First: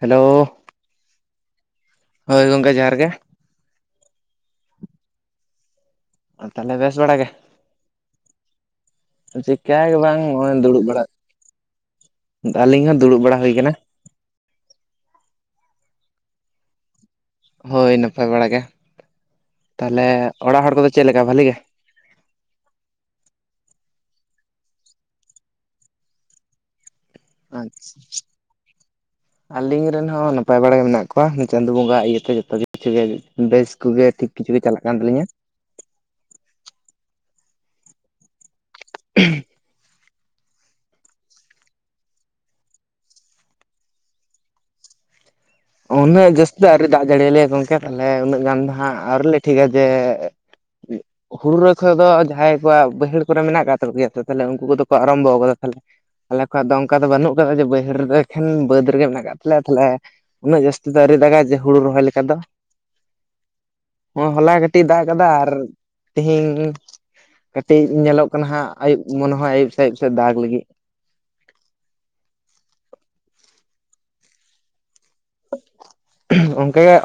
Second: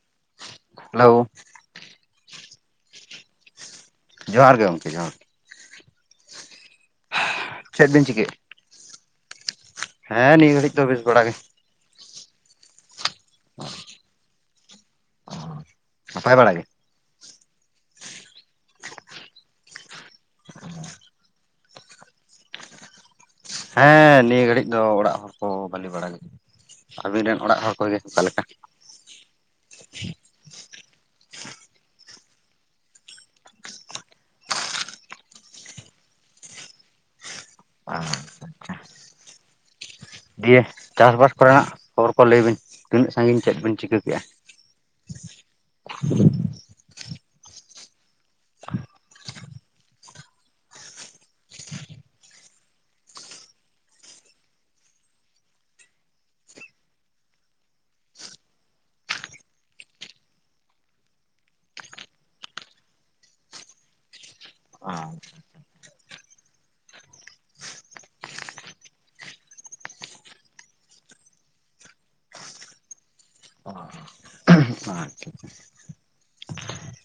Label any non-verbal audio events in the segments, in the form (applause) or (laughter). Hello hello ᱦᱳᱭ ᱜᱚᱝᱠᱮ ᱡᱚᱦᱟᱨ ᱜᱮ, ᱡᱚᱦᱟᱨ ᱜᱮ ᱜᱚᱢᱠᱮ ᱡᱚᱦᱟᱨ ᱟ ᱛᱟᱦᱚᱞᱮ ᱵᱮᱥ ᱵᱟᱲᱟᱜᱮ, ᱪᱮᱜ ᱵᱮᱱ ᱪᱤᱠᱟᱹ ᱮᱜ ᱪᱤᱠᱟ ᱜᱮ ᱵᱟᱝ ᱱᱚᱜᱼᱚᱭ ᱱᱤᱭᱟᱹ ᱜᱷᱟᱹᱲᱤᱡ ᱫᱚ ᱫᱩᱲᱩᱵ ᱵᱮᱥ ᱵᱟᱲᱟ ᱜᱮ ᱟᱹᱞᱤᱧ ᱦᱚᱸ ᱫᱩᱲᱩᱵ ᱵᱟᱲᱟ ᱦᱩᱭ ᱠᱟᱱᱟ᱾ ᱱᱟᱯᱟᱭ ᱵᱟᱲᱟ ᱜᱮ? ᱦᱳᱭ ᱱᱟᱯᱟᱭ ᱵᱟᱲᱟ ᱜᱮ᱾ ᱛᱟᱦᱚᱞᱮ ᱚᱲᱟᱜ ᱦᱚᱲ ᱠᱚᱫᱚ ᱪᱮᱜ ᱞᱮᱠᱟ ᱵᱷᱟᱹᱞᱤ ᱜᱮ? ᱦᱮᱸ ᱱᱤᱭᱟᱹ ᱜᱷᱟᱹᱲᱤᱡ ᱫᱚ ᱚᱲᱟᱜ ᱦᱚᱲ ᱠᱚ ᱵᱷᱟᱹᱞᱤ ᱵᱟᱲᱟ ᱜᱮ ᱾ ᱟᱵᱤᱱ ᱨᱮᱱ? ᱟᱪᱪᱷᱟ ᱟᱹᱞᱤᱧ ᱨᱮᱱ ᱦᱚᱸ ᱱᱟᱯᱟᱭ ᱵᱟᱲᱟ ᱜᱮ ᱢᱮᱱᱟᱜ ᱠᱚᱣᱟ ᱪᱟᱸᱫᱚ ᱵᱚᱸᱜᱟ ᱤᱭᱟᱹᱛᱮ ᱡᱚᱛᱚ ᱠᱤᱪᱷᱩ ᱜᱮ ᱵᱮᱥ ᱠᱚᱜᱮ ᱴᱷᱤᱠ ᱠᱤᱪᱷᱩ ᱜᱮ ᱪᱟᱞᱟᱜ ᱠᱟᱱ ᱛᱟᱹᱞᱤᱧᱟ᱾ (unintelligible) (inaudible) ᱫᱤᱭᱮ ᱪᱟᱥᱵᱟᱥ ᱠᱚᱨᱮᱱᱟᱜ ᱠᱷᱚᱵᱚᱨ ᱠᱚ ᱞᱟᱹᱭ ᱵᱤᱱ ᱛᱤᱱᱟᱹᱜ ᱥᱟᱺᱜᱤᱧ ᱪᱮᱜ ᱵᱤᱱ ᱪᱤᱠᱟᱹ ᱠᱮᱜᱼᱟ? (inaudible) ᱩᱱᱟᱜ ᱡᱟᱹᱥᱛᱤ ᱫᱚ ᱟᱣᱨᱤ ᱫᱟᱜ ᱡᱟᱹᱲᱤᱭᱟ ᱞᱮᱭᱟ ᱜᱚᱝᱠᱮ᱾ ᱛᱟᱦᱚᱞᱮ ᱩᱱᱟᱹᱜ ᱜᱟᱱ ᱫᱚ ᱦᱟᱸᱜ ᱟᱣᱨᱤᱞᱮ ᱴᱷᱤᱠᱟ ᱡᱮ ᱦᱩᱲᱩ ᱨᱚᱦᱚᱭ ᱠᱷᱚᱡ ᱫᱚ ᱡᱟᱦᱟᱸᱭ ᱠᱚᱣᱟᱜ ᱵᱟᱹᱭᱦᱟᱹᱲ ᱠᱚᱨᱮ ᱢᱮᱱᱟᱜ ᱟᱠᱟᱫ ᱛᱟᱠᱚ ᱜᱮᱭᱟ ᱛᱟᱦᱚᱞᱮ ᱩᱱᱠᱩ ᱠᱚᱫᱚ ᱠᱚ ᱟᱨᱟᱢᱵᱚ ᱟᱠᱟᱫᱟ ᱛᱟᱦᱚᱞᱮ ᱟᱞᱮ ᱠᱚᱣᱟᱜ ᱫᱚ ᱚᱱᱠᱟ ᱫᱚ ᱵᱟᱹᱱᱩᱜ ᱟᱠᱟᱫᱟ ᱡᱮ ᱵᱟᱹᱭᱦᱟᱹᱲ ᱨᱮ ᱫᱚ ᱮᱠᱷᱮᱱ ᱵᱟᱹᱫᱽ ᱨᱮᱜᱮ ᱢᱮᱱᱟᱜ ᱟᱠᱟᱫ ᱛᱟᱞᱮᱭᱟ ᱛᱟᱦᱚᱞᱮ ᱩᱱᱟᱹᱜ ᱡᱟᱹᱥᱛᱤ ᱫᱚ ᱟᱹᱣᱨᱤ ᱫᱟᱜᱟᱭ ᱡᱮ ᱦᱩᱲᱩ ᱨᱚᱦᱚᱭ ᱞᱮᱠᱟ ᱫᱚ ᱦᱚᱸᱼᱚᱭ ᱦᱚᱞᱟ ᱜᱮ ᱴᱤ ᱫᱟᱜ ᱠᱟᱫᱟ ᱟᱨ ᱛᱤᱦᱤᱧ ᱠᱟᱴᱤᱡ ᱧᱮᱞᱚᱜ ᱠᱟᱱᱟ ᱦᱟᱸᱜ ᱟᱭᱩᱵ ᱢᱚᱱᱮ ᱦᱚᱸ ᱟᱭᱩᱵ ᱥᱮ ᱟᱭᱩᱵ ᱥᱮ ᱫᱟᱜ ᱞᱟᱹᱜᱤᱫ᱾ (inaudible) ᱚᱱᱠᱟ ᱜᱮ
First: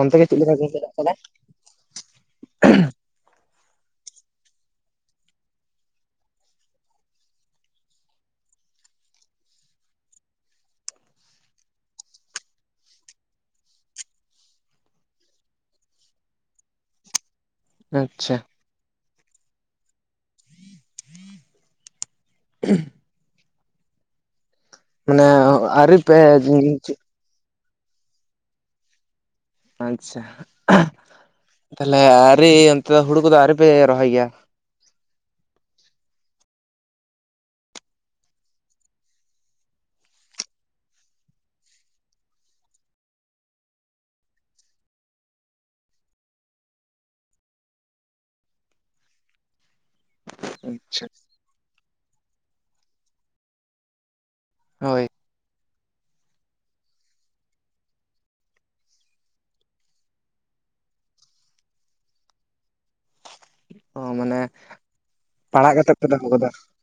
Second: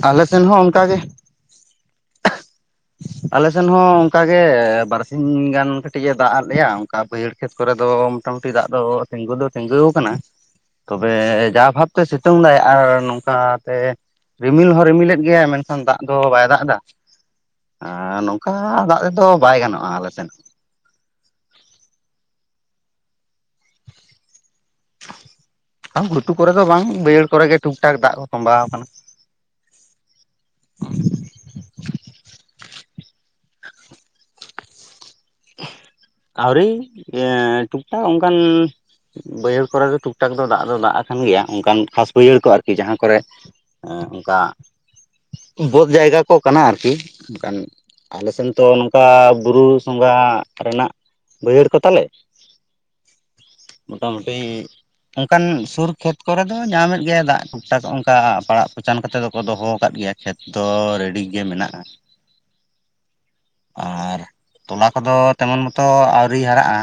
ᱚᱱᱛᱮ ᱟᱞᱮ ᱜᱮ ᱪᱮᱫ ᱥᱮᱱ ᱞᱮᱠᱟ ᱦᱚᱸ ᱚᱱᱠᱟ ᱪᱟᱞᱟᱜ ᱠᱟᱱᱟ? ᱟᱞᱮᱥᱮᱱ ᱦᱚᱸ ᱚᱱᱠᱟᱜᱮ ᱵᱟᱨᱥᱤᱧ ᱜᱟᱱ ᱠᱟᱹᱴᱤᱡ ᱮ ᱫᱟᱜ ᱟᱫ ᱞᱮᱭᱟ ᱚᱱᱠᱟ ᱵᱟᱹᱭᱦᱟᱹᱲ ᱠᱷᱮᱛ ᱠᱚᱨᱮ ᱫᱚ ᱢᱚᱴᱟ ᱢᱩᱴᱤ ᱫᱟᱜ ᱫᱚ ᱛᱤᱸᱜᱩ ᱫᱚ ᱛᱤᱸᱜᱩ ᱟᱠᱟᱱᱟ ᱛᱚᱵᱮ ᱡᱟ ᱵᱷᱟᱵᱛᱮ ᱥᱤᱛᱩᱝ ᱫᱟᱭ ᱟᱨ ᱱᱚᱝᱠᱟ ᱛᱮ ᱨᱤᱢᱤᱞ ᱦᱚᱸ ᱨᱤᱢᱤᱞᱮᱫ ᱜᱮᱭᱟᱭ ᱢᱮᱱᱠᱷᱟᱱ ᱫᱟᱜ ᱫᱚ ᱵᱟᱭ ᱫᱟᱜ ᱫᱟ ᱾ ᱟᱻ ᱟᱪᱪᱷᱟ ᱱᱚᱝᱠᱟ ᱫᱟᱜ ᱛᱮᱫᱚ ᱵᱟᱭ ᱜᱟᱱᱚᱜᱼᱟ ᱟᱞᱮ ᱥᱮᱱ᱾ (inaudible) ᱢᱟᱱᱮ ᱟᱹᱣᱨᱤ ᱯᱮ ᱜᱷᱩᱴᱩ ᱠᱚᱨᱮ ᱫᱚ ᱵᱟᱝ ᱵᱟᱹᱭᱟᱹᱲ ᱠᱚᱨᱮ ᱜᱮ ᱴᱩᱠ ᱴᱟᱠ ᱫᱟᱜ ᱠᱚ ᱛᱚᱸᱵᱟᱣ ᱟᱠᱟᱱᱟ᱾ ᱟᱪᱪᱷᱟ ᱛᱟᱦᱚᱞᱮ ᱟᱣᱨᱤ ᱚᱱᱛᱮ ᱫᱚ ᱦᱩᱲᱩ ᱠᱚᱫᱚ ᱟᱹᱣᱨᱤᱯᱮ ᱨᱚᱦᱚᱭ ᱜᱮᱭᱟ? ᱟᱹᱣᱨᱤ ᱴᱩᱠᱴᱟᱠ ᱚᱱᱠᱟᱱ ᱵᱟᱹᱭᱦᱟᱹᱲ ᱠᱚᱨᱮ ᱫᱚ ᱴᱩᱠ ᱴᱟᱠ ᱫᱚ ᱫᱟᱜ ᱫᱚ ᱫᱟᱜ ᱟᱠᱟᱱ ᱜᱮᱭᱟ ᱚᱱᱠᱟᱱ ᱠᱷᱟᱥ ᱵᱟᱹᱭᱦᱟᱹᱲ ᱠᱚ ᱟᱨᱠᱤ ᱡᱟᱦᱟᱸ ᱠᱚᱨᱮ ᱮᱸ ᱚᱱᱠᱟ ᱵᱚᱫ ᱡᱟᱭᱜᱟ ᱠᱚ ᱠᱟᱱᱟ ᱟᱨᱠᱤ ᱟᱞᱮᱥᱮᱱ ᱛᱚ ᱱᱚᱝᱠᱟ ᱵᱩᱨᱩ ᱛᱚᱸᱜᱟᱜ ᱨᱮᱱᱟᱜ ᱟᱪᱪᱷᱟ ᱵᱟᱹᱭᱦᱟᱹᱲ ᱠᱚ ᱛᱟᱞᱮ ᱢᱚᱴᱟᱢᱩᱴᱤ ᱦᱳᱭ ᱚᱱᱠᱟᱱ ᱥᱩᱨ ᱠᱷᱮᱛ ᱠᱚᱨᱮ ᱫᱚ ᱧᱟᱢᱮᱫ ᱜᱮᱭᱟᱭ ᱫᱟᱜ ᱴᱩᱠᱴᱟᱠ ᱚᱱᱠᱟ ᱯᱟᱲᱟᱜ ᱯᱚᱪᱟᱱ ᱠᱟᱛᱮᱫ ᱫᱚᱠᱚ ᱫᱚᱦᱚ ᱟᱠᱟᱫ ᱜᱮᱭᱟ᱾ ᱠᱷᱮᱛ ᱫᱚ ᱨᱮᱰᱤ ᱜᱮ ᱢᱮᱱᱟᱜᱼᱟ᱾ ᱚ ᱟᱨ ᱢᱟᱱᱮ ᱛᱚᱞᱟ ᱠᱚᱫᱚ ᱛᱮᱢᱚᱱ ᱯᱟᱲᱟᱜ ᱢᱚᱛᱚ ᱠᱟᱛᱮᱫ ᱯᱮ ᱫᱚᱦᱚ ᱟᱣᱨᱤ ᱠᱟᱫᱟ ᱦᱟᱨᱟᱜᱼᱟ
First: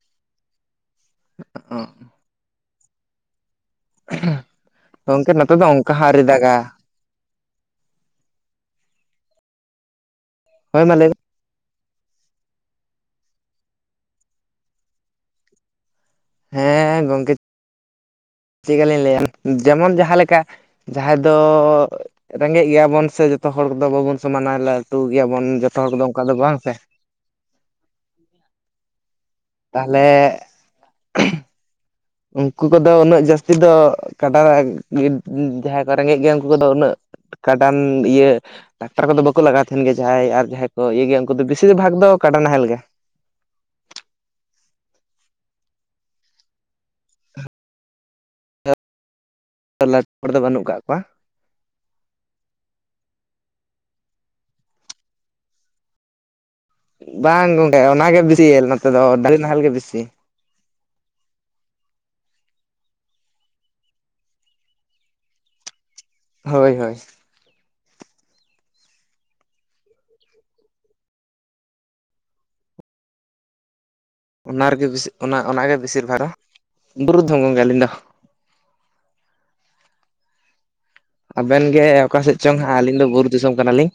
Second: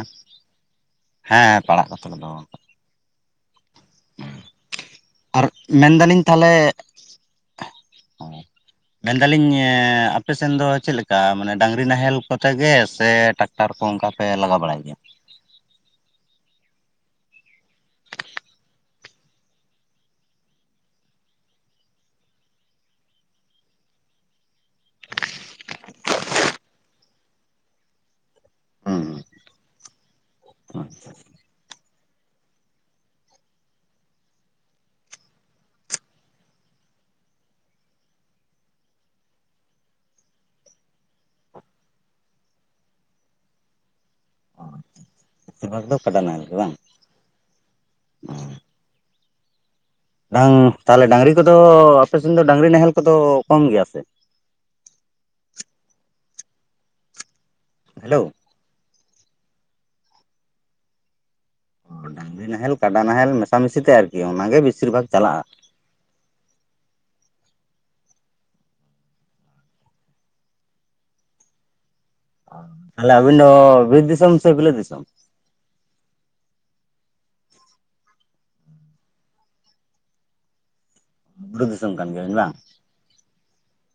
ᱦᱮᱸ ᱚ ᱯᱟᱲᱟᱜ ᱠᱟᱛᱮ ᱞᱮ ᱫᱚᱦᱚ ᱟᱠᱟᱫᱟ᱾ ᱜᱚᱝᱠᱮ ᱟᱨ ᱱᱚᱛᱮ ᱫᱚ ᱚᱱᱠᱟ ᱦᱚᱸ ᱢᱮᱱᱫᱟᱹᱞᱤᱧ ᱟᱹᱣᱨᱤ ᱛᱟᱦᱚᱞᱮ ᱫᱟᱜᱟ ᱢᱮᱱ ᱫᱟᱹᱞᱤᱧ ᱟᱯᱮ ᱥᱮᱱ ᱫᱚ ᱦᱳᱭ ᱢᱟ ᱪᱮᱫ ᱞᱟᱹᱭ ᱢᱮ ᱞᱮᱠᱟ ᱢᱟᱱᱮ ᱰᱟᱝᱨᱤ ᱱᱟᱦᱮᱞ ᱠᱚᱛᱮ ᱜᱮ ᱥᱮ ᱴᱟᱠᱴᱟᱨ ᱠᱚ ᱚᱱᱠᱟᱯᱮ ᱞᱟᱜᱟ ᱵᱟᱲᱟᱭ ᱜᱮᱭᱟ? ᱦᱮᱸ ᱜᱚᱝᱠᱮ ᱪᱮᱫ ᱞᱮᱠᱟ ᱞᱤᱧ ᱞᱟᱹᱭᱟ ᱡᱮᱢᱚᱱ ᱡᱟᱦᱟᱸ ᱞᱮᱠᱟ ᱡᱟᱦᱟᱸᱭ ᱫᱚ ᱨᱮᱸᱜᱮᱡ ᱜᱮᱭᱟ ᱵᱚᱱ ᱥᱮ ᱡᱚᱛᱚ ᱦᱚᱲ ᱠᱚᱫᱚ ᱵᱟᱵᱚᱱ ᱥᱚᱢᱟᱱᱟ ᱞᱟᱴᱩ ᱜᱮᱭᱟ ᱵᱚᱱ ᱡᱚᱛᱚ ᱦᱚᱲ ᱫᱚ ᱚᱱᱠᱟ ᱫᱚ ᱵᱟᱝ ᱥᱮ᱾ ᱦᱩᱸ ᱦᱩᱸ ᱛᱟᱦᱚᱞᱮ ᱟᱪᱪᱷᱟ ᱩᱱᱠᱩ ᱠᱚᱫᱚ ᱩᱱᱟᱹᱜ ᱡᱟᱹᱥᱛᱤ ᱫᱚ ᱠᱟᱰᱟ ᱡᱟᱦᱟᱸᱭ ᱠᱚ ᱨᱮᱸᱜᱮᱡ ᱜᱮᱭᱟ ᱩᱱᱠᱩ ᱠᱚᱫᱚ ᱩᱱᱟᱹᱜ ᱠᱟᱰᱟᱱ ᱤᱭᱟᱹ ᱴᱟᱠᱴᱟᱨ ᱠᱚᱫᱚ ᱵᱟᱠᱚ ᱞᱟᱜᱟᱣ ᱛᱟᱦᱮᱱ ᱜᱮᱭᱟ ᱡᱟᱦᱟᱸᱭ ᱟᱨ ᱡᱟᱦᱟᱸᱭ ᱠᱚ ᱤᱭᱟᱹ ᱜᱮᱭᱟ ᱩᱱᱠᱩ ᱫᱚ ᱵᱤᱥᱤᱨ ᱵᱷᱟᱜᱽ ᱫᱚ ᱠᱟᱰᱟ ᱱᱟᱦᱮᱞ ᱜᱮ᱾ ᱵᱮᱥᱤᱨ ᱵᱷᱟᱜ ᱫᱚ ᱠᱟᱰᱟ ᱱᱟᱦᱮᱞ ᱜᱮ ᱵᱟᱝ? ᱦᱚᱲ ᱫᱚ ᱱᱟᱝ ᱵᱟᱹᱱᱩᱜ ᱠᱟᱜ ᱠᱚᱣᱟ ᱛᱟᱞᱦᱮ ᱰᱟᱝᱨᱤ ᱠᱚᱫᱚ ᱟᱯᱮ ᱥᱮᱱ ᱫᱚ ᱰᱟᱝᱨᱤ ᱱᱟᱦᱮᱞ ᱠᱚᱫᱚ ᱠᱚᱢ ᱜᱮᱭᱟ ᱥᱮ ᱵᱟᱝ ᱜᱚᱝᱠᱮ ᱚᱱᱟ ᱜᱮ ᱦᱮᱞᱳ ᱵᱮᱥᱤ ᱱᱚᱛᱮ ᱫᱚ ᱰᱟᱝᱨᱤ ᱱᱟᱦᱮᱞ ᱜᱮ ᱵᱮᱥᱤ᱾ ᱰᱟᱝᱨᱤ ᱱᱟᱦᱮᱞ ᱠᱟᱰᱟ ᱱᱟᱦᱮᱞ ᱢᱮᱥᱟᱢᱤᱥᱤ ᱛᱮ ᱟᱨᱠᱤ ᱚᱱᱟ ᱜᱤ ᱵᱮᱥᱤᱨ ᱵᱷᱟᱜᱽ ᱪᱟᱞᱟᱜᱼᱟ᱾ ᱦᱳᱭ ᱦᱳᱭ (inaudible) ᱛᱟᱞᱦᱮ ᱟᱹᱵᱤᱱ ᱫᱚ ᱵᱤᱨ ᱫᱤᱥ ᱚᱱᱟ ᱨᱮᱜᱮ ᱵᱮᱥᱤ ᱚᱱᱟ ᱚᱱᱟ ᱜᱮ ᱵᱮᱥᱤᱨ ᱫᱷᱟᱨᱟ ᱵᱩᱨᱩ (unintelligible) ᱟᱹᱞᱤᱧ ᱫᱚ ᱟᱵᱮᱱ ᱵᱩᱨᱩ ᱜᱮ ᱫᱤᱥᱚᱢ ᱠᱟᱱ ᱚᱠᱟ ᱜᱮᱭᱟᱵᱤᱱ ᱥᱮᱫ ᱵᱟᱝ ᱪᱚᱝ ᱦᱟᱸᱜ ᱟᱹᱞᱤᱧ ᱫᱚ ᱵᱩᱨᱩ ᱫᱤᱥᱚᱢ ᱠᱟᱱᱟ ᱞᱤᱧ᱾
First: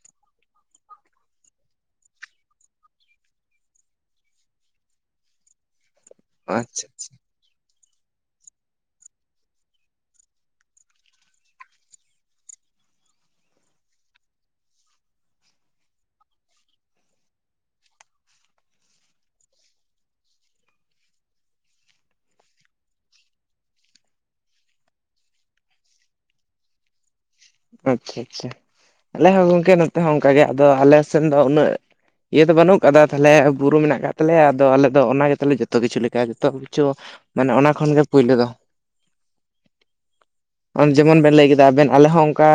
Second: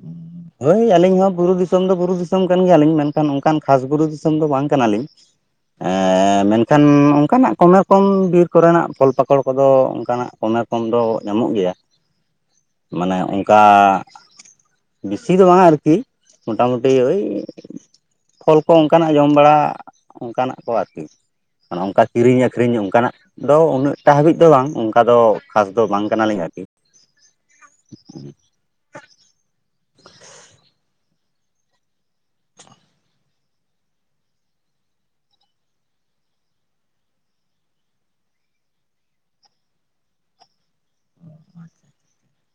(inaudible) ᱦᱳᱭ ᱟᱞᱤᱧ ᱦᱚᱸ ᱵᱩᱨᱩ ᱫᱤᱥᱚᱢ ᱫᱚ ᱵᱩᱨᱩ ᱫᱤᱥᱚᱢ ᱠᱟᱱ ᱜᱮᱭᱟᱱᱞᱤᱧ ᱢᱮᱱᱠᱷᱟᱱ ᱚᱱᱠᱟᱱ ᱠᱷᱟᱥ ᱵᱩᱨᱩ ᱫᱤᱥᱚᱢ ᱫᱚ ᱵᱟᱝ ᱠᱟᱱᱟ ᱞᱤᱧ᱾ ᱮᱸ ᱢᱮᱱᱠᱷᱟᱱ ᱟᱪᱪᱷᱟ ᱟᱪᱪᱷᱟ ᱚᱱᱠᱟᱱᱟᱜ ᱠᱚᱢᱮᱨ ᱠᱚᱢ ᱵᱤᱨ ᱠᱚ ᱨᱮᱱᱟᱜ ᱯᱷᱚᱞ ᱯᱟᱠᱚᱲ ᱠᱚᱫᱚ ᱚᱱᱠᱟᱱᱟᱜ ᱠᱚᱢᱮ ᱠᱚᱢ ᱫᱚ ᱧᱟᱢᱚᱜ ᱜᱮᱭᱟ᱾ ᱢᱟᱱᱮ ᱚᱝᱠᱟ᱾ ᱵᱮᱥᱤ ᱫᱚ ᱵᱟᱝ-ᱟ ᱟᱨᱠᱤ ᱢᱚᱴᱟᱢᱩᱴᱤ ᱳᱭ᱾ ᱯᱷᱚᱞ ᱠᱚ ᱚᱝᱠᱟᱱᱟᱜ ᱡᱚᱢ ᱵᱟᱲᱟ ᱚᱝᱠᱟᱱᱟᱜ ᱠᱚ ᱟᱨᱠᱤ᱾ ᱱᱚᱝᱠᱟ ᱠᱤᱨᱤᱧ ᱟᱹᱠᱷᱨᱤᱧ ᱚᱝᱠᱟᱱᱟᱜ᱾ ᱫᱚ ᱩᱱᱟᱹᱜ ᱴᱟ ᱦᱟᱵᱤᱡ ᱫᱚ ᱵᱟᱝ ᱚᱝᱠᱟ ᱫᱚ ᱠᱷᱟᱥ ᱫᱚ ᱵᱟᱝ ᱠᱟᱱᱟ ᱞᱤᱧ ᱟᱨᱠᱤ᱾ ᱟᱪᱪᱷᱟ ᱟᱪᱪᱷᱟ ᱟᱞᱮ ᱦᱚᱸ ᱜᱚᱝᱠᱮ ᱱᱚᱛᱮ ᱦᱚᱸ ᱚᱝᱠᱟ ᱜᱮ ᱟᱫᱚ ᱟᱞᱮ ᱥᱮᱱ ᱫᱚ ᱩᱱᱟᱹᱜ᱾ ᱤᱭᱟᱹ ᱫᱚ ᱵᱟᱱᱩᱜ ᱠᱟᱫᱟ ᱛᱟᱞᱦᱮ ᱵᱩᱨᱩ ᱢᱮᱱᱟᱜ ᱠᱟᱜ ᱛᱟᱞᱮᱭᱟ ᱟᱫᱚ ᱟᱞᱮ ᱫᱚ ᱚᱱᱟ ᱜᱮ ᱛᱟᱞᱮ ᱡᱚᱛᱚ ᱠᱤᱪᱷᱩ ᱞᱮᱠᱟ ᱜᱮᱛᱚ᱾ ᱠᱤᱪᱷᱩ ᱢᱟᱱᱮ ᱚᱱᱟ ᱠᱷᱚᱱ ᱜᱮ ᱯᱩᱭᱞᱚ ᱫᱚ᱾ (inaudible) ᱟᱢ ᱡᱮᱢᱚᱱ ᱵᱮᱱ ᱞᱟᱹᱭ ᱠᱮᱫᱟ ᱟᱵᱮᱱ ᱟᱞᱮ ᱦᱚᱸ ᱚᱝᱠᱟ᱾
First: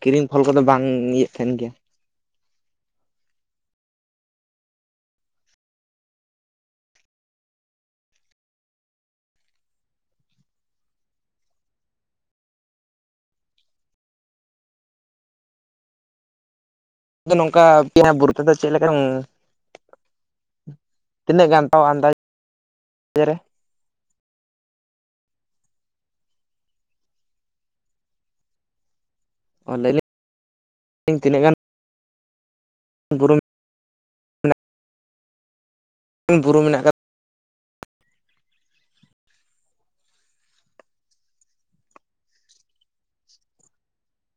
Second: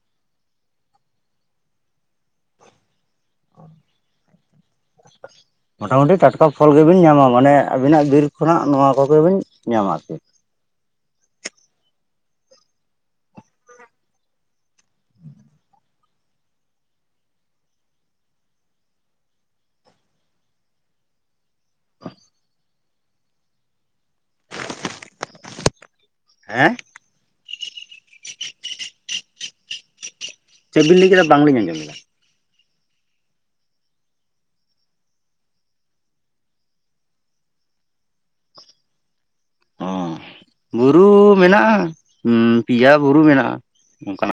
ᱠᱤᱨᱤᱧ ᱯᱷᱚᱞ ᱠᱚᱫᱚ ᱵᱟᱝ ᱤᱭᱟᱹᱜ ᱛᱟᱦᱮᱱ ᱜᱮᱭᱟ᱾ (inaudible) ᱢᱚᱴᱟᱢᱩᱴᱤ ᱴᱟᱴᱠᱟ ᱯᱷᱚᱞ ᱜᱮ ᱵᱤᱱ ᱧᱟᱢᱟ ᱢᱟᱱᱮ ᱟᱵᱤᱱᱟᱜ ᱵᱤᱨ ᱠᱷᱚᱱᱟᱜ ᱱᱚᱣᱟ ᱠᱚᱜᱮ ᱵᱤᱱ ᱧᱟᱢᱟ ᱟᱨᱠᱤ᱾ ᱟᱫᱚ ᱱᱚᱝᱠᱟ ᱯᱮᱭᱟ ᱵᱩᱨᱩ ᱛᱮᱫᱚ ᱪᱮᱜ ᱞᱮᱠᱟᱢ᱾ ᱛᱤᱱᱟᱹᱜ ᱜᱟᱱ ᱛᱟᱣ ᱟᱱᱫᱟᱪ ᱤᱭᱟᱹ ᱨᱮ᱾ ᱦᱮᱸ᱾ (unintelligible) ᱪᱮᱜ ᱵᱤᱱ ᱞᱟᱹᱭ ᱠᱮᱫᱟ ᱛᱤᱱᱟᱹᱜ ᱵᱟᱝ ᱜᱟᱱ ᱞᱤᱧ ᱟᱸᱡᱚᱢ ᱞᱮᱫᱟ? (unintelligible) ᱚᱸ ᱵᱩᱨᱩ ᱢᱮᱱᱟᱜ-ᱟ ᱩᱸ ᱯᱮᱭᱟ ᱵᱩᱨᱩ ᱢᱮᱱᱟᱜ-ᱟ ᱚᱱᱠᱟᱱᱟᱜ᱾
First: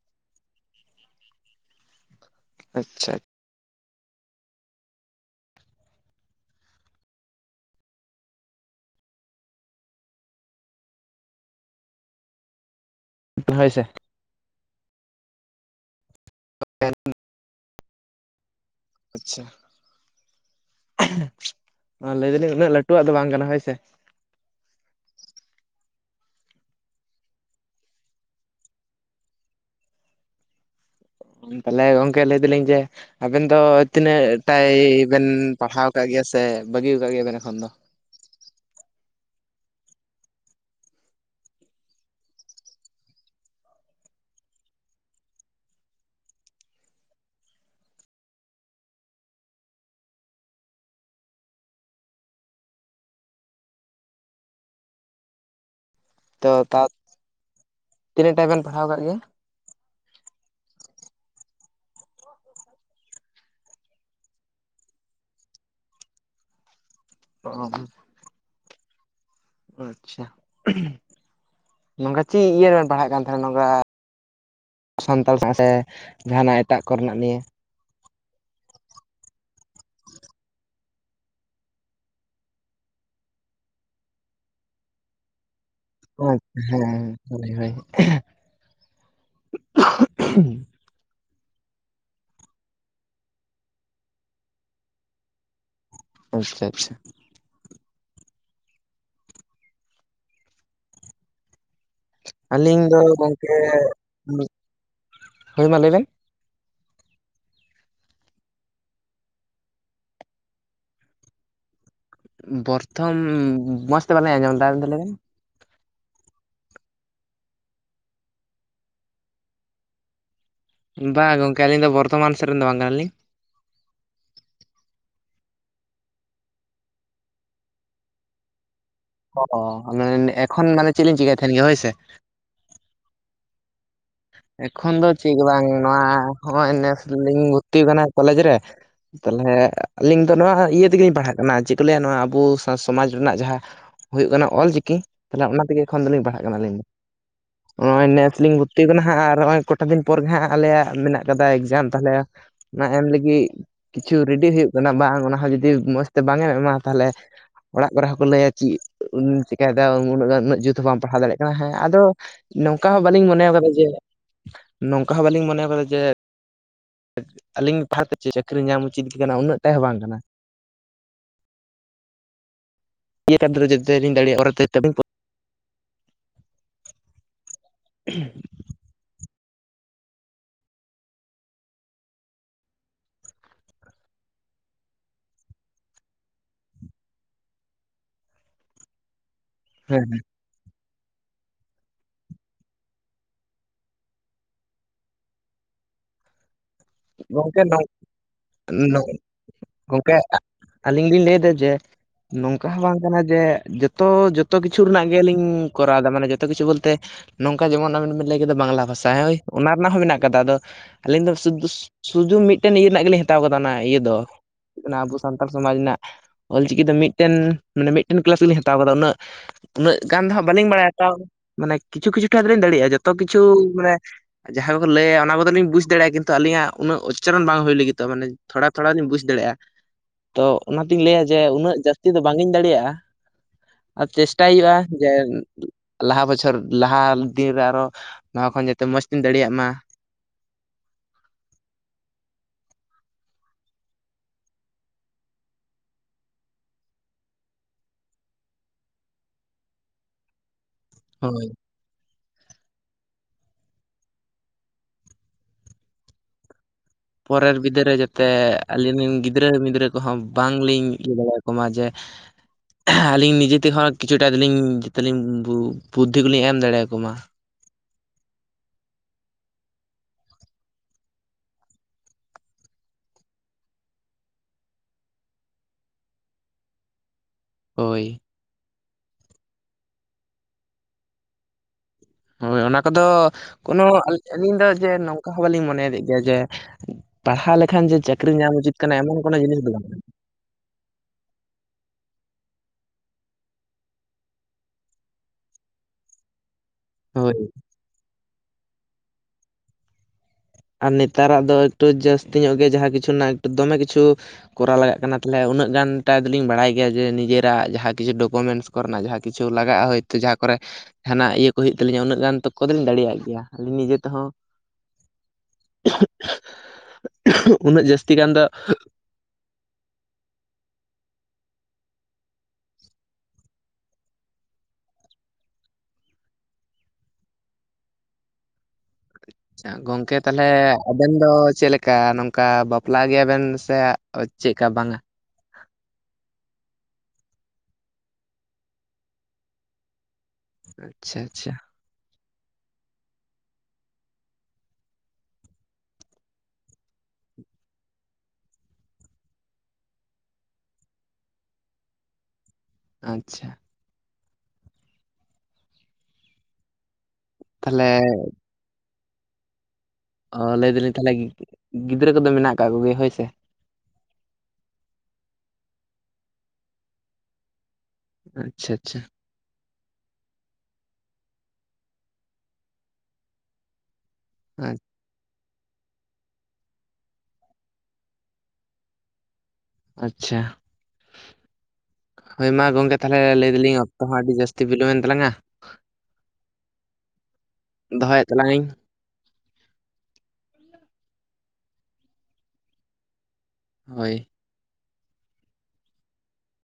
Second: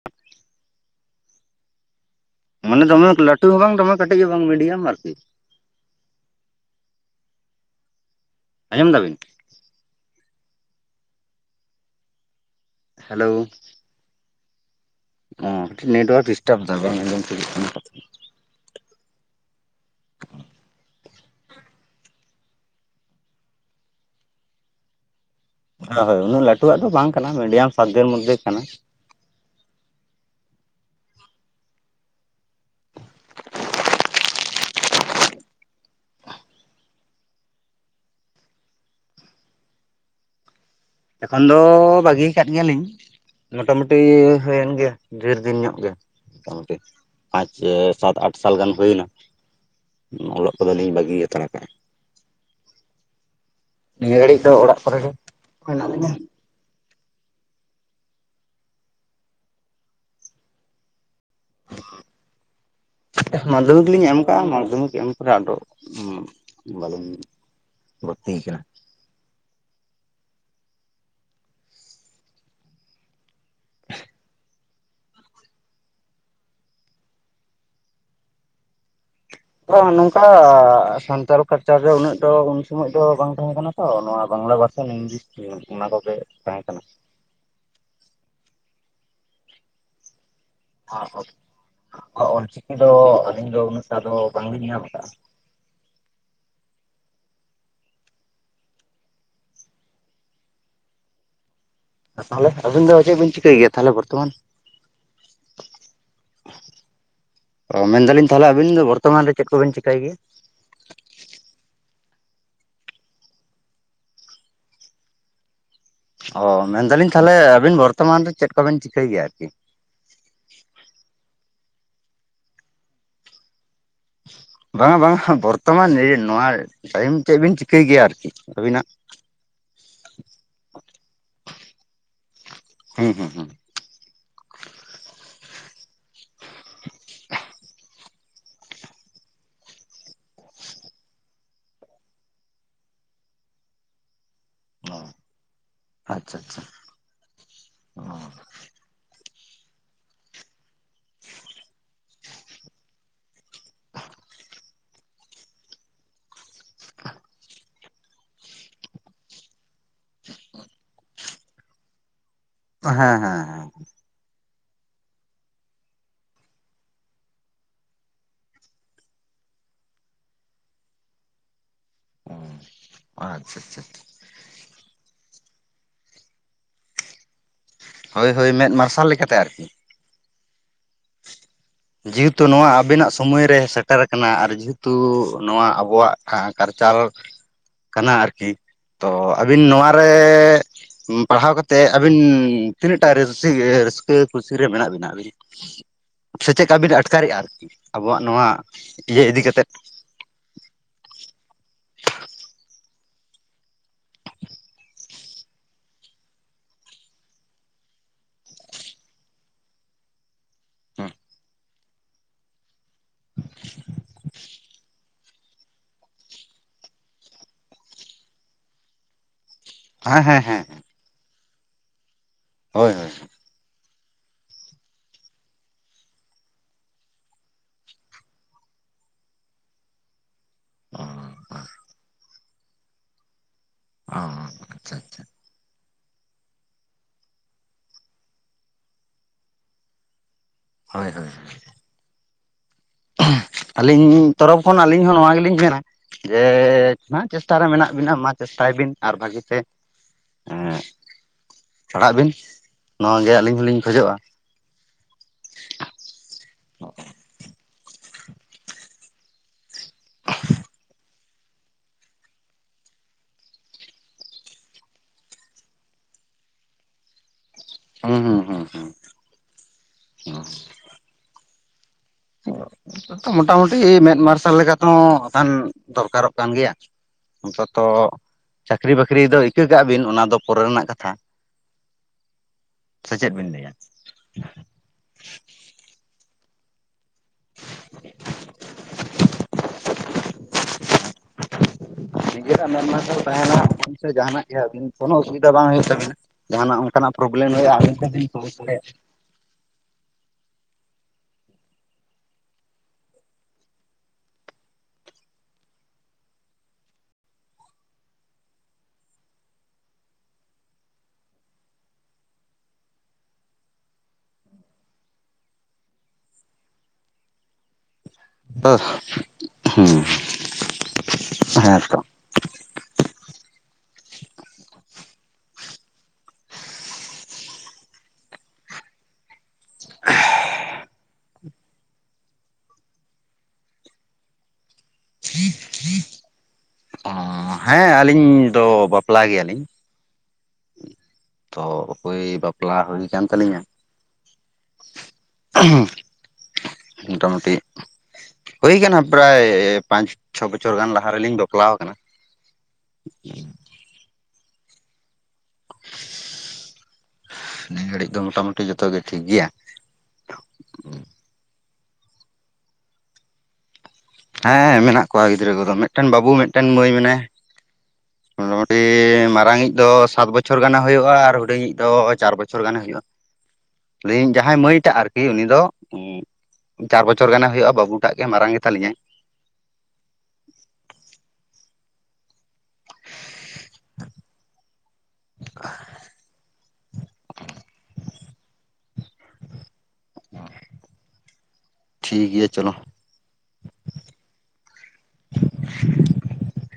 ᱢᱟᱱᱮ ᱫᱚᱢᱮ ᱟᱪᱪᱷᱟ ᱞᱟᱴᱩ ᱦᱚᱸ ᱵᱟᱝ ᱫᱚᱢᱮ ᱠᱟᱴᱤᱡ ᱦᱚᱸ ᱵᱟᱝ ᱢᱤᱰᱤᱭᱟᱢ ᱟᱨᱠᱤ᱾ ᱟᱸᱡᱚᱢ ᱫᱟ ᱵᱤᱱ? ᱦᱮᱞᱳ᱾ ᱦᱳᱭ ᱥᱮ ᱚᱸ ᱱᱮᱴᱣᱟᱨᱠ ᱰᱤᱥᱴᱟᱵ ᱫᱟ ᱵᱟᱝ ᱟᱸᱡᱚᱢ ᱴᱷᱤᱠᱩᱜ ᱠᱟᱱᱟ᱾ ᱟᱪᱪᱷᱟ᱾ ᱞᱟᱹᱭ ᱫᱟᱞᱤᱧ ᱩᱱᱟᱹᱜ ᱞᱟᱴᱩᱣᱟᱜ ᱫᱚ ᱵᱟᱝ ᱠᱟᱱᱟ ᱦᱳᱭ ᱥᱮ᱾ ᱦᱟᱹ ᱩᱱᱟᱹᱜ ᱞᱟᱴᱩᱣᱟᱜ ᱫᱚ ᱵᱟᱝ ᱠᱟᱱᱟ ᱢᱤᱰᱤᱭᱟᱢ ᱥᱟᱫᱽᱫᱷᱮᱨ ᱢᱚᱫᱽᱫᱷᱮ ᱠᱟᱱᱟ᱾ ᱛᱟᱞᱦᱮ ᱜᱚᱝᱠᱮ ᱞᱟᱹᱭ ᱫᱟᱞᱤᱧ ᱡᱮ᱾ ᱟᱵᱮᱱ ᱫᱚ ᱛᱤᱱᱟᱹᱜ ᱴᱟᱭ ᱵᱮᱱ ᱯᱟᱲᱦᱟᱣ ᱠᱟᱜ ᱜᱮᱭᱟ ᱥᱮ ᱵᱟᱹᱜᱤᱣ ᱠᱟᱜ ᱜᱮᱭᱟ ᱵᱮᱱ ᱮᱠᱷᱚᱱ ᱫᱚ? ᱮᱠᱷᱚᱱ ᱫᱚ ᱵᱟᱜᱤᱭ ᱠᱟᱫ ᱜᱮᱭᱟ ᱞᱤᱧ᱾ ᱢᱚᱴᱟ ᱢᱩᱴᱤ ᱦᱩᱭᱮᱱ ᱜᱮᱭᱟ ᱰᱷᱮᱨ ᱫᱤᱱ ᱧᱚᱜ ᱜᱮ᱾ ᱢᱚᱴᱟᱢᱩᱴᱤ ᱟᱸᱪ ᱥᱟᱛ ᱟᱴ ᱥᱟᱞ ᱜᱟᱱ ᱦᱩᱭᱱᱟ᱾ ᱚᱞᱚᱜ ᱠᱚᱫᱚ ᱞᱤᱧ ᱵᱟᱜᱤ ᱦᱟᱛᱟᱲ ᱠᱟᱜ-ᱟ᱾ ᱱᱤᱭᱟᱹ ᱜᱷᱟᱹᱲᱤᱡ ᱫᱚ ᱚᱲᱟᱜ ᱠᱚᱨᱮ ᱜᱮ ᱢᱮᱱᱟᱜ ᱞᱤᱧᱟ᱾ ᱛᱚ ᱛᱟᱛ ᱛᱤᱱᱟᱹᱜ ᱴᱟ ᱵᱮᱱ ᱯᱟᱲᱦᱟᱣ ᱠᱟᱜ ᱜᱮᱭᱟ? (inaudible) ᱢᱟᱫᱷᱚᱢᱤᱠ ᱞᱤᱧ ᱮᱢ ᱠᱟᱜ-ᱟ ᱢᱟᱫᱷᱚᱢᱤᱠ ᱮᱢ ᱯᱚᱨᱮ ᱟᱫᱚ ᱩᱸᱜ ᱵᱟᱞᱤᱧ᱾ ᱚ᱾ ᱵᱷᱚᱨᱛᱤᱭ ᱠᱟᱱᱟ᱾ ᱟᱪᱪᱷᱟ ᱱᱚᱝᱠᱟ ᱪᱤᱜ ᱤᱭᱟᱹ ᱨᱮᱵᱮᱱ ᱯᱟᱲᱦᱟᱜ ᱠᱟᱱ ᱛᱟᱦᱮᱱᱟ ᱱᱚᱝᱠᱟ᱾ ᱥᱟᱱᱛᱟᱲ ᱥᱟᱶ ᱥᱮ ᱡᱟᱦᱟᱱᱟᱜ ᱮᱴᱟᱜ ᱠᱚᱨᱮᱱᱟᱜ ᱱᱤᱭᱮ᱾ ᱛᱚ ᱱᱚᱝᱠᱟ ᱥᱟᱱᱛᱟᱲ ᱠᱟᱞᱪᱟᱨ ᱨᱮ ᱩᱱᱟᱹᱜ ᱫᱚ ᱩᱱ ᱥᱚᱢᱚᱡ ᱫᱚ ᱵᱟᱝ ᱛᱟᱸᱦᱮ ᱠᱟᱱᱟ᱾ ᱚ ᱱᱚᱣᱟ ᱵᱟᱝᱞᱟ ᱵᱷᱟᱨᱥᱚᱱ ᱤᱝᱞᱤᱥ ᱚᱱᱟ ᱠᱚᱜᱮ ᱛᱟᱸᱦᱮ ᱠᱟᱱᱟ᱾ ᱦᱮᱸ ᱦᱳᱭ ᱦᱳᱭ᱾ ᱚᱞ ᱪᱤᱠᱤ ᱫᱚ ᱟᱹᱞᱤᱧ ᱫᱚ ᱩᱱᱟᱹᱴᱟ ᱫᱚ ᱵᱟᱝᱞᱤᱧ ᱧᱟᱢ ᱟᱠᱟᱫᱟ-ᱟ᱾ ᱟᱪᱪᱷᱟ ᱟᱪᱪᱷᱟ᱾ ᱛᱟᱦᱚᱞᱮ ᱟᱹᱞᱤᱧ ᱟᱹᱵᱤᱱ ᱫᱚ ᱪᱮᱫ ᱵᱤᱱ ᱜᱚᱢᱠᱮ ᱪᱤᱠᱟᱹᱭ ᱜᱮᱭᱟ ᱛᱟᱦᱚᱞᱮ ᱵᱚᱨᱛᱚᱢᱟᱱ ᱦᱳᱭ ᱢᱟ ᱞᱟᱹᱭ ᱵᱮᱱ ᱚ ᱢᱮᱱᱫᱟᱞᱤᱧ ᱛᱟᱦᱚᱞᱮ ᱟᱵᱤᱱ ᱫᱚ ᱵᱚᱨᱛᱚᱢᱟᱱ ᱨᱮ ᱪᱮᱫ ᱠᱚᱵᱤᱱ ᱪᱤᱠᱟᱹᱭᱟᱭ ᱜᱮᱭᱟ? (inaudible) ᱢᱚᱡᱽ ᱛᱮ ᱵᱟᱞᱤᱧ ᱟᱸᱡᱚᱢ ᱞᱮᱫᱟ ᱟᱨ ᱢᱤᱫ ᱫᱷᱟᱣ ᱞᱟᱹᱭ ᱵᱤᱱ ᱚ ᱢᱮᱱᱫᱟᱞᱤᱧ ᱛᱟᱦᱚᱞᱮ ᱟᱹᱵᱤᱱ ᱵᱚᱨᱛᱚᱢᱟᱱ ᱨᱮ ᱪᱮᱫ ᱠᱚ ᱵᱤᱱ ᱪᱤᱠᱟᱹᱭ ᱜᱮᱭᱟ ᱟᱨᱠᱤ? ᱵᱟᱝ ᱜᱚᱝᱠᱮ ᱟᱹᱞᱤᱧ ᱫᱚ ᱵᱚᱨᱫᱚᱢᱟᱱ ᱥᱮᱫ ᱨᱮᱱ ᱫᱚ ᱵᱟᱝ ᱠᱟᱱᱟᱞᱤᱧ᱾ ᱵᱟᱝᱟ ᱵᱟᱝᱟ ᱵᱚᱨᱛᱚᱢᱟᱱ ᱱᱚᱣᱟ ᱴᱟᱭᱤᱢ ᱪᱮᱫ ᱵᱤᱱ ᱪᱤᱠᱟᱹᱭ ᱜᱮᱭᱟ ᱟᱨᱠᱤ ᱟᱹᱵᱤᱱᱟᱜ? ᱚ ᱢᱟᱱᱮ ᱮᱠᱷᱚᱱ ᱢᱟᱱᱮ ᱪᱮᱫ ᱞᱤᱧ ᱪᱤᱠᱟᱭ ᱛᱟᱦᱮᱱ ᱜᱮ ᱦᱳᱭ ᱥᱮ᱾ ᱦᱩᱸ ᱦᱩᱸ ᱦᱩᱸ ᱮᱠᱷᱚᱱ ᱫᱚ ᱪᱮᱫ ᱜᱮ ᱵᱟᱝ ᱱᱚᱣᱟ ᱦᱚᱸ ᱱᱮᱥ ᱞᱤᱧ ᱵᱷᱩᱨᱛᱤ ᱟᱠᱟᱱᱟ ᱠᱚᱞᱮᱡ ᱨᱮ ᱾ ᱛᱟᱦᱚᱞᱮ ᱟᱹᱞᱤᱧ ᱫᱚ ᱱᱚᱣᱟ ᱤᱭᱟᱹ ᱛᱮᱜᱮᱞᱤᱧ ᱯᱟᱲᱦᱟᱜ ᱠᱟᱱᱟ ᱪᱮᱫ ᱠᱚ ᱞᱟᱹᱭᱟ ᱱᱚᱣᱟ ᱟᱵᱚ ᱥᱚᱢᱟᱡ ᱨᱮᱱᱟᱜ ᱡᱟᱦᱟᱸ (unintelligible) ᱦᱩᱭᱩᱜ ᱠᱟᱱᱟ ᱚᱞ ᱚ ᱪᱤᱠᱤ ᱛᱟᱞᱦᱮ ᱚᱱᱟ ᱛᱮᱜᱮ ᱮᱠᱷᱚᱱ ᱫᱚᱞᱤᱧ ᱟᱪᱪᱷᱟ ᱯᱟᱲᱦᱟᱜ ᱠᱟᱱᱟ ᱟᱪᱪᱷᱟ ᱟᱹᱞᱤᱧ ᱫᱚ, ᱚ ᱱᱚᱜ ᱱᱮᱥ ᱞᱤᱧ (inaudible) ᱦᱟᱸᱜ ᱟᱨ ᱱᱚᱜ-ᱚᱭ ᱠᱚᱴᱟ ᱫᱤᱱ ᱯᱚᱨ ᱜᱮ ᱦᱟᱸᱜ ᱟᱞᱮᱭᱟᱜ ᱢᱮᱱᱟᱜ ᱠᱟᱫᱟ ᱮᱠᱡᱟᱢ ᱛᱟᱦᱚᱞᱮ ᱚᱱᱟ ᱮᱢ ᱞᱟᱹᱜᱤᱫ ᱠᱤᱪᱷᱩ ᱨᱮᱰᱤ ᱦᱩᱭᱩᱜ ᱠᱟᱱᱟ ᱵᱟᱝ ᱚᱱᱟ ᱦᱚᱸ ᱡᱩᱫᱤ ᱢᱚᱡᱽ ᱛᱮ ᱵᱟᱝ ᱮᱢ ᱮᱢᱟ ᱛᱟᱦᱚᱞᱮ ᱚᱲᱟᱜ ᱠᱚᱨᱮ ᱦᱚᱸᱠᱚ ᱞᱟᱹᱭᱟ ᱪᱮᱫ᱾ ᱪᱮᱠᱟᱭᱮᱫᱟ ᱩᱱᱟᱹᱜ ᱜᱟᱱ ᱩᱱᱟᱹᱜ ᱡᱩᱛ ᱦᱚᱸ ᱵᱟᱢ ᱯᱟᱲᱦᱟᱣ ᱫᱟᱲᱮᱭᱟᱜ ᱠᱟᱱᱟ ᱦᱮᱸ ᱟᱫᱚ ᱱᱚᱝᱠᱟ ᱦᱚᱸ ᱦᱮᱸ ᱵᱟᱟᱹᱞᱤᱧ ᱦᱮᱸ ᱢᱚᱱᱮᱣ ᱦᱮᱸ ᱟᱠᱟᱫᱟ ᱱᱚᱝᱠᱟ ᱦᱚᱸ ᱵᱟᱞᱤᱧ ᱢᱚᱱᱮ ᱟᱠᱟᱫᱟ ᱡᱮ ᱟᱹᱞᱤᱧ (inaudible) ᱪᱟᱹᱠᱨᱤ ᱧᱟᱢ ᱩᱪᱤᱛ ᱜᱮ ᱠᱟᱱᱟ ᱩᱱᱟᱹᱜ ᱴᱟᱦᱚᱸ ᱵᱟᱝ ᱠᱟᱱᱟ ᱾ (unintelligible) ᱟᱪᱪᱷᱟ (unintelligible) ᱦᱳᱭ ᱦᱳᱭ ᱢᱮᱫ ᱢᱟᱨᱥᱟᱞ ᱞᱮᱠᱟᱛᱮ ᱟᱨᱠᱤ᱾ ᱡᱮᱦᱮᱛᱩ ᱱᱚᱣᱟ ᱟᱵᱮᱱᱟᱜ ᱥᱩᱢᱚᱭ ᱨᱮ ᱥᱮᱴᱮᱨ ᱟᱠᱟᱱᱟ ᱟᱨ ᱡᱮᱦᱮᱛᱩ ᱱᱚᱣᱟ ᱟᱵᱚᱣᱟᱜ ᱠᱟᱟᱨᱪᱟᱞ ᱠᱟᱱᱟ ᱟᱨᱠᱤ ᱛᱚ ᱟᱹᱵᱤᱱ ᱦᱮᱸ ᱱᱚᱣᱟᱟᱨᱮ ᱯᱟᱲᱦᱟᱣ ᱠᱟᱛᱮᱜ ᱟᱹᱵᱤᱱ ᱛᱤᱱᱟᱹᱜ ᱴᱟ ᱨᱟᱹᱥᱠᱟᱹ ᱠᱩᱥᱤ ᱨᱮ ᱢᱮᱱᱟᱜ ᱵᱤᱱᱟ ᱟᱵᱤᱱ? ᱥᱮ ᱪᱮᱫᱠᱟ ᱵᱤᱱ ᱟᱴᱠᱟᱨᱮᱜ-ᱟ ᱜᱚᱝᱠᱮ ᱟᱨᱠᱤ ᱟᱵᱚᱣᱟᱜ ᱱᱚᱣᱟ ᱤᱭᱟᱹ ᱤᱫᱤ ᱠᱟᱛᱮᱫ ᱜᱚᱝᱠᱮ ᱟᱹᱞᱤᱧ ᱞᱤᱧ ᱞᱟᱹᱭ ᱮᱫᱟ ᱡᱮ ᱱᱚᱝᱠᱟ ᱦᱚᱸ ᱵᱟᱝ ᱠᱟᱱᱟ ᱡᱮ ᱡᱚᱛᱚ ᱡᱚᱛᱚ ᱠᱤᱪᱷᱩ ᱨᱮᱱᱟᱜ ᱜᱮᱞᱤᱧ ᱠᱚᱨᱟᱣᱫᱟ ᱢᱟᱱᱮ ᱡᱚᱛᱚ ᱠᱤᱪᱷᱩ ᱵᱚᱞᱛᱮ ᱱᱚᱝᱠᱟ ᱡᱮᱢᱚᱱ ᱟᱵᱤᱱ ᱵᱮᱤᱱ ᱞᱟᱹᱭ ᱠᱮᱫᱟ ᱵᱟᱝᱞᱟ ᱵᱷᱟᱥᱟ ᱦᱳᱭ ᱚᱱᱟ ᱨᱮᱱᱟᱜ ᱦᱚᱸ ᱢᱮᱱᱟᱜ ᱟᱠᱟᱫᱟ ᱾ ᱟᱫᱚ ᱟᱹᱞᱤᱧ ᱫᱚ ᱥᱩᱫ ᱥᱩᱫᱷᱩ ᱢᱤᱫᱴᱮᱱ ᱤᱭᱟᱹ ᱨᱮᱱᱟᱜ ᱜᱮᱞᱤᱧ ᱦᱟᱛᱟᱣ ᱠᱟᱫᱟ ᱚᱱᱟ ᱤᱭᱟᱹ ᱫᱚ ᱠᱟᱱᱟ ᱟᱵ ᱥᱟᱱᱛᱟᱲ ᱥᱚᱢᱟᱡ ᱨᱮᱱᱟᱜ ᱚᱞᱪᱤᱠᱤ ᱫᱚ ᱢᱤᱫᱴᱮᱱ ᱢᱟᱱᱮ ᱢᱤᱫᱴᱮᱱ ᱠᱮᱞᱟᱥ ᱜᱮᱞᱤᱧ ᱦᱟᱛᱟᱣ ᱠᱟᱫᱟ ᱾ ᱩᱱᱟᱹᱜ ᱩᱱᱟᱹᱜ ᱜᱟᱱ ᱦᱮᱸ ᱫᱚ ᱦᱮᱸ ᱦᱟᱸᱜ ᱦᱮᱸ ᱵᱟᱹᱞᱤᱧ ᱵᱟᱲᱟᱭᱟ ᱦᱟᱸᱜ ᱛᱟᱣ ᱢᱟᱱᱮ ᱠᱤᱪᱷᱩ ᱠᱤᱪᱷᱩ ᱴᱷᱟ ᱫᱚᱞᱤᱧ ᱫᱟᱲᱮᱭᱟᱜ-ᱟ, ᱦᱳᱭ ᱡᱚᱛᱚ ᱦᱳᱭ ᱠᱤᱪᱷᱩ ᱢᱟᱱᱮ ᱡᱟᱦᱟᱸ ᱠᱚᱠᱚ ᱞᱟᱹᱭᱟ ᱚᱱᱟ ᱠᱚᱫᱚᱞᱧ ᱵᱩᱡᱽ ᱫᱟᱲᱮᱭᱟᱜ-ᱟ ᱠᱤᱱᱛᱩ ᱟᱹᱞᱤᱧᱟᱜ ᱩᱱᱟᱹᱜ ᱩᱪᱟᱨᱚᱱ ᱵᱟᱝ ᱦᱩᱭ ᱞᱟᱹᱜᱤᱫᱚᱜ-ᱟ ᱢᱟᱱᱮ ᱛᱷᱚᱲᱟ ᱛᱷᱚᱲᱟ ᱤᱧ ᱵᱩᱡᱽ ᱫᱟᱲᱮᱭᱟᱜ-ᱟ᱾ ᱛᱚ ᱚᱱᱟᱛᱤᱧ ᱚ ᱞᱟᱹᱭᱟ ᱡᱮ ᱩᱱᱟᱹᱜ ᱡᱟᱹᱥᱛᱤ ᱫᱚ ᱵᱟᱝ ᱤᱧ ᱫᱟᱲᱮᱭᱟᱜ-ᱟ᱾ ᱟᱨ ᱪᱮᱥᱴᱟᱭ ᱦᱩᱭᱩᱜ-ᱟ ᱟᱪᱪᱷᱟ ᱡᱮ ᱟᱪᱪᱷᱟ ᱞᱟᱦᱟ ᱵᱚᱪᱷᱚᱨ ᱞᱟᱦᱟ ᱫᱤᱱ ᱨᱮ ᱟᱨᱚ ᱱᱚᱣᱟ ᱠᱷᱚᱱ ᱡᱟᱛᱮ ᱢᱚᱡᱽ ᱛᱤᱧ ᱫᱟᱲᱮᱭᱟᱜ ᱢᱟ ᱾ ᱦᱳᱭ ᱦᱳᱭ ᱾ ᱟᱹᱞᱤᱧ ᱛᱚᱨᱚᱯ ᱠᱷᱚᱱ ᱟᱹᱞᱤᱧ ᱦᱚᱸ ᱱᱚᱣᱟ ᱜᱮᱞᱤᱧ ᱢᱮᱱᱟ ᱡᱮ ᱢᱟ ᱪᱮᱥᱴᱟᱨᱮ ᱢᱮᱱᱟᱜ ᱵᱤᱱᱟ ᱢᱟ ᱪᱮᱥᱴᱟᱭ ᱵᱤᱱ ᱟᱨ ᱵᱷᱟᱹᱜᱤᱛᱮ (unintelligible) ᱦᱳᱭ᱾ ᱯᱟᱲᱦᱟᱜ ᱵᱤᱱ ᱱᱚᱣᱟ ᱜᱮ ᱟᱹᱞᱤᱧ ᱦᱚᱞᱤᱧ ᱠᱷᱚᱡᱚᱜ-ᱟ᱾ ᱯᱚᱨᱮᱨ ᱵᱤᱫᱟᱹ ᱨᱮ ᱡᱟᱛᱮ ᱟᱹᱞᱤᱧ ᱨᱮᱱ ᱜᱤᱫᱽᱨᱟᱹ ᱢᱤᱫᱽᱨᱟᱹ ᱠᱚᱦᱚᱸ ᱵᱟᱝᱞᱤᱧ ᱤᱭᱟᱹ ᱫᱟᱲᱮᱭᱟᱠᱚ ᱢᱟ ᱡᱮ ᱟᱹᱞᱤᱧ ᱱᱤᱡᱮ ᱛᱮᱦᱚᱸ ᱠᱤᱪᱷᱩᱴᱟ ᱫᱚᱞᱤᱧ ᱡᱟᱛᱮᱞᱤᱧ ᱵᱩ ᱵᱩᱫᱽᱫᱷᱤ ᱠᱚᱞᱤᱧ ᱮᱢ ᱫᱟᱲᱮᱭᱟᱠᱚᱢᱟ᱾ ᱦᱩᱸ ᱦᱩᱸ ᱦᱩᱸ ᱦᱩᱸ, ᱦᱩᱸ᱾ ᱛᱚ ᱢᱚᱴᱟᱢᱩᱴᱤ ᱢᱮᱫ ᱢᱟᱨᱥᱟᱞ ᱞᱮᱠᱟ ᱛᱮᱦᱚᱸ ᱦᱟᱸᱜ ᱠᱷᱟᱱ ᱫᱚᱨᱠᱟᱨᱚᱜ ᱠᱟᱱ ᱜᱮᱭᱟ᱾ ᱱᱮᱛᱟᱨ ᱛᱚ ᱦᱳᱭ ᱪᱟᱹᱠᱨᱤ ᱵᱟᱹᱠᱨᱤ ᱫᱚ ᱤᱠᱟᱹ ᱠᱟᱜ ᱵᱤᱱ, ᱚᱱᱟ ᱫᱚ ᱯᱚᱨᱮ ᱨᱮᱱᱟᱜ ᱠᱟᱛᱷᱟ᱾ ᱦᱳᱭ ᱚᱱᱟ ᱠᱚᱫᱚ ᱥᱮ ᱪᱮᱫ ᱵᱤᱱ ᱞᱟᱹᱭᱟ ᱠᱳᱱᱳ ᱟ ᱟᱹᱞᱤᱧ ᱫᱚ ᱡᱮ ᱱᱚᱝᱠᱟ ᱦᱚᱸ ᱵᱟᱹᱞᱤᱧ ᱢᱚᱱᱮᱭᱮᱫ ᱜᱮᱭᱟ ᱡᱮ ᱯᱟᱲᱦᱟᱣ ᱞᱮᱠᱷᱟᱱ ᱡᱮ ᱪᱟᱹᱠᱨᱤ ᱧᱟᱢ ᱩᱪᱤᱛ ᱠᱟᱱᱟ ᱮᱢᱚᱱ ᱠᱳᱱᱳ ᱡᱤᱱᱤᱥ ᱫᱚ ᱵᱟᱝ ᱠᱟᱱᱟ᱾ (inaudible) ᱱᱤᱡᱮᱨᱟᱜ ᱢᱮᱱ ᱢᱟᱨᱥᱟᱞ ᱛᱟᱦᱮᱱᱟ (inaudible) ᱡᱟᱦᱟᱱᱟᱜ ᱜᱮ ᱟᱹᱵᱤᱱ ᱠᱳᱱᱳ ᱚᱥᱩᱵᱤᱫᱷᱟ ᱵᱟᱝ ᱦᱩᱭᱩᱜ ᱛᱟᱵᱤᱱᱟ ᱡᱟᱦᱟᱱᱟᱜ ᱚ ᱠᱟᱱᱟᱜ ᱦᱳᱭ ᱯᱨᱳᱵᱞᱮᱢ ᱦᱩᱭᱩᱜᱼᱟ ᱟᱵᱤᱱ (inaudible) ᱟᱨ ᱱᱮᱛᱟᱨᱟᱜ ᱫᱚ ᱮᱠᱴᱩ ᱡᱟᱹᱥᱛᱤ ᱧᱚᱜ ᱜᱮ ᱡᱟᱦᱟᱸ ᱠᱤᱪᱷᱩ ᱨᱮᱱᱟᱜ ᱫᱚᱢᱮ ᱠᱤᱪᱷᱩ ᱠᱚᱨᱟᱣ ᱞᱟᱜᱟᱜ ᱠᱟᱱᱟ ᱛᱟᱞᱦᱮ ᱩᱱᱟᱹᱜ ᱜᱟᱱᱴᱟᱭ ᱫᱚᱞᱤᱧ ᱵᱟᱲᱟᱭ ᱜᱮᱭᱟ ᱡᱮ ᱱᱤᱡᱮᱨᱟᱜ ᱡᱟᱦᱟᱸ ᱠᱤᱪᱷᱩ ᱰᱚᱠᱳᱢᱮᱱᱥ ᱠᱚᱨᱮᱱᱟᱜ ᱡᱟᱦᱟᱸ ᱠᱤᱪᱷᱩ ᱞᱟᱜᱟᱜᱼᱟ ᱦᱳᱭᱛᱳ ᱡᱟᱦᱟᱸ ᱠᱚᱨᱮ ᱛᱟᱦᱮᱱᱟ ᱤᱭᱟᱹ ᱠᱚ ᱦᱩᱭᱩᱜ ᱛᱟᱹᱞᱤᱧᱟ ᱩᱱᱟᱹᱜ ᱜᱟᱱ ᱛᱚᱠᱠᱚ ᱠᱚ ᱫᱚᱞᱤᱧ ᱫᱟᱲᱮᱭᱟᱜ ᱜᱮᱭᱟ ᱟᱹᱞᱤᱧ ᱱᱤᱡᱮ ᱛᱮᱦᱚᱸ ᱩᱱᱟᱹᱜ ᱡᱟᱹᱥᱛᱤ ᱜᱟᱱ ᱫᱚ ᱦᱩᱹ᱾ ᱟᱪᱪᱷᱟ, ᱜᱚᱝᱠᱮ ᱛᱟᱞᱦᱮ ᱟᱵᱮᱱ ᱫᱚ ᱪᱮᱫ ᱞᱮᱠᱟ ᱱᱚᱝᱠᱟ ᱵᱟᱯᱞᱟ ᱜᱮᱭᱟᱵᱮᱱ ᱥᱮ ᱚ ᱪᱮᱫᱠᱟ ᱵᱟᱝᱟ? (inaudible) ᱚ ᱦᱮᱸ, ᱟᱹᱞᱤᱧ ᱫᱚ ᱵᱟᱯᱞᱟ ᱜᱮᱭᱟᱞᱤᱧ᱾ ᱟᱪᱪᱷᱟ ᱟᱪᱪᱷᱟ᱾ ᱛᱚ ᱦᱳᱭ ᱵᱟᱯᱞᱟ ᱦᱳᱭ ᱟᱠᱟᱱ ᱛᱟᱹᱞᱤᱧᱟ᱾ ᱢᱚᱴᱟᱢᱩᱴᱤ ᱦᱳᱭ ᱟᱠᱟᱱᱟ ᱯᱨᱟᱭ ᱯᱟᱸᱪ ᱪᱷᱚ ᱵᱚᱪᱷᱚᱨ ᱜᱟᱱ ᱞᱟᱦᱟ ᱨᱮᱞᱤᱧ ᱵᱟᱯᱞᱟᱣ ᱟᱠᱟᱱᱟ᱾ ᱟᱪᱪᱷᱟ᱾ ᱛᱟᱦᱚᱞᱮ ᱱᱤᱭᱟᱹ ᱜᱷᱟᱹᱲᱤᱡ ᱫᱚ ᱢᱚᱴᱟᱢᱩᱴᱤ ᱡᱷᱚᱛᱚ ᱜᱮ ᱴᱷᱤᱠ ᱜᱮᱭᱟ᱾ ᱚ ᱞᱟᱹᱭ ᱫᱟᱹᱞᱤᱧ ᱛᱟᱞᱦᱮ ᱜᱤᱫᱽᱨᱟᱹ ᱠᱚᱫᱚ ᱢᱮᱱᱟᱜ ᱟᱠᱟᱫ ᱠᱚᱜᱮᱭᱟ ᱦᱳᱭ ᱥᱮ? ᱦᱮᱸ ᱢᱮᱱᱟᱜ ᱠᱚᱣᱟ ᱜᱤᱫᱽᱨᱟᱹ ᱠᱚᱫᱚ ᱢᱤᱫᱴᱮᱱ ᱵᱟᱹᱵᱩ ᱢᱤᱫᱴᱮᱱ ᱢᱟᱹᱭ ᱢᱮᱱᱟᱭ᱾ ᱟᱪᱪᱷᱟ ᱢᱚᱴᱟᱢᱩᱴᱤ ᱟᱪᱪᱷᱟ ᱢᱟᱨᱟᱝᱤᱡ ᱫᱚ ᱥᱟᱛ ᱵᱚᱪᱷᱚᱨ ᱜᱟᱱᱮ ᱦᱩᱭᱩᱜᱼᱟ ᱟᱨ ᱦᱩᱰᱤᱧᱤᱡ ᱫᱚ ᱪᱟᱨ ᱵᱚᱪᱷᱚᱨ ᱜᱟᱱᱮ ᱦᱩᱭᱩᱜᱼᱟ᱾ (inaudible) ᱡᱟᱦᱟᱸᱭ ᱢᱟᱹᱭ ᱟᱪ ᱴᱟᱜ ᱟᱨᱠᱤ ᱩᱱᱤ ᱫᱚ ᱩᱸ ᱪᱟᱨ ᱵᱚᱪᱷᱚᱨ ᱜᱟᱱᱮ ᱦᱩᱭᱩᱜᱼᱟ ᱵᱟᱹᱵᱩ ᱴᱟᱜ ᱜᱮ ᱢᱟᱨᱟᱝ ᱜᱮ ᱛᱟᱞᱤᱧᱟᱹᱭ᱾ ᱟᱪᱪᱷᱟ᱾ ᱦᱳᱭ ᱢᱟ ᱜᱚᱝᱠᱮ ᱛᱟᱞᱦᱮ ᱞᱟᱹᱭ ᱫᱟᱹᱞᱤᱧ ᱚᱠᱛᱚ ᱦᱚᱸ ᱟᱹᱰᱤ ᱡᱟᱹᱥᱛᱤ ᱵᱤᱞᱚᱢ ᱮᱱ ᱛᱟᱞᱟᱝᱼᱟ᱾ ᱫᱚᱦᱚᱭᱮᱫ ᱛᱟᱞᱟᱝᱧᱟᱹᱧ᱾ ᱴᱷᱤᱠ ᱜᱤᱭᱟ ᱪᱚᱞᱚ᱾ ᱦᱳᱭ᱾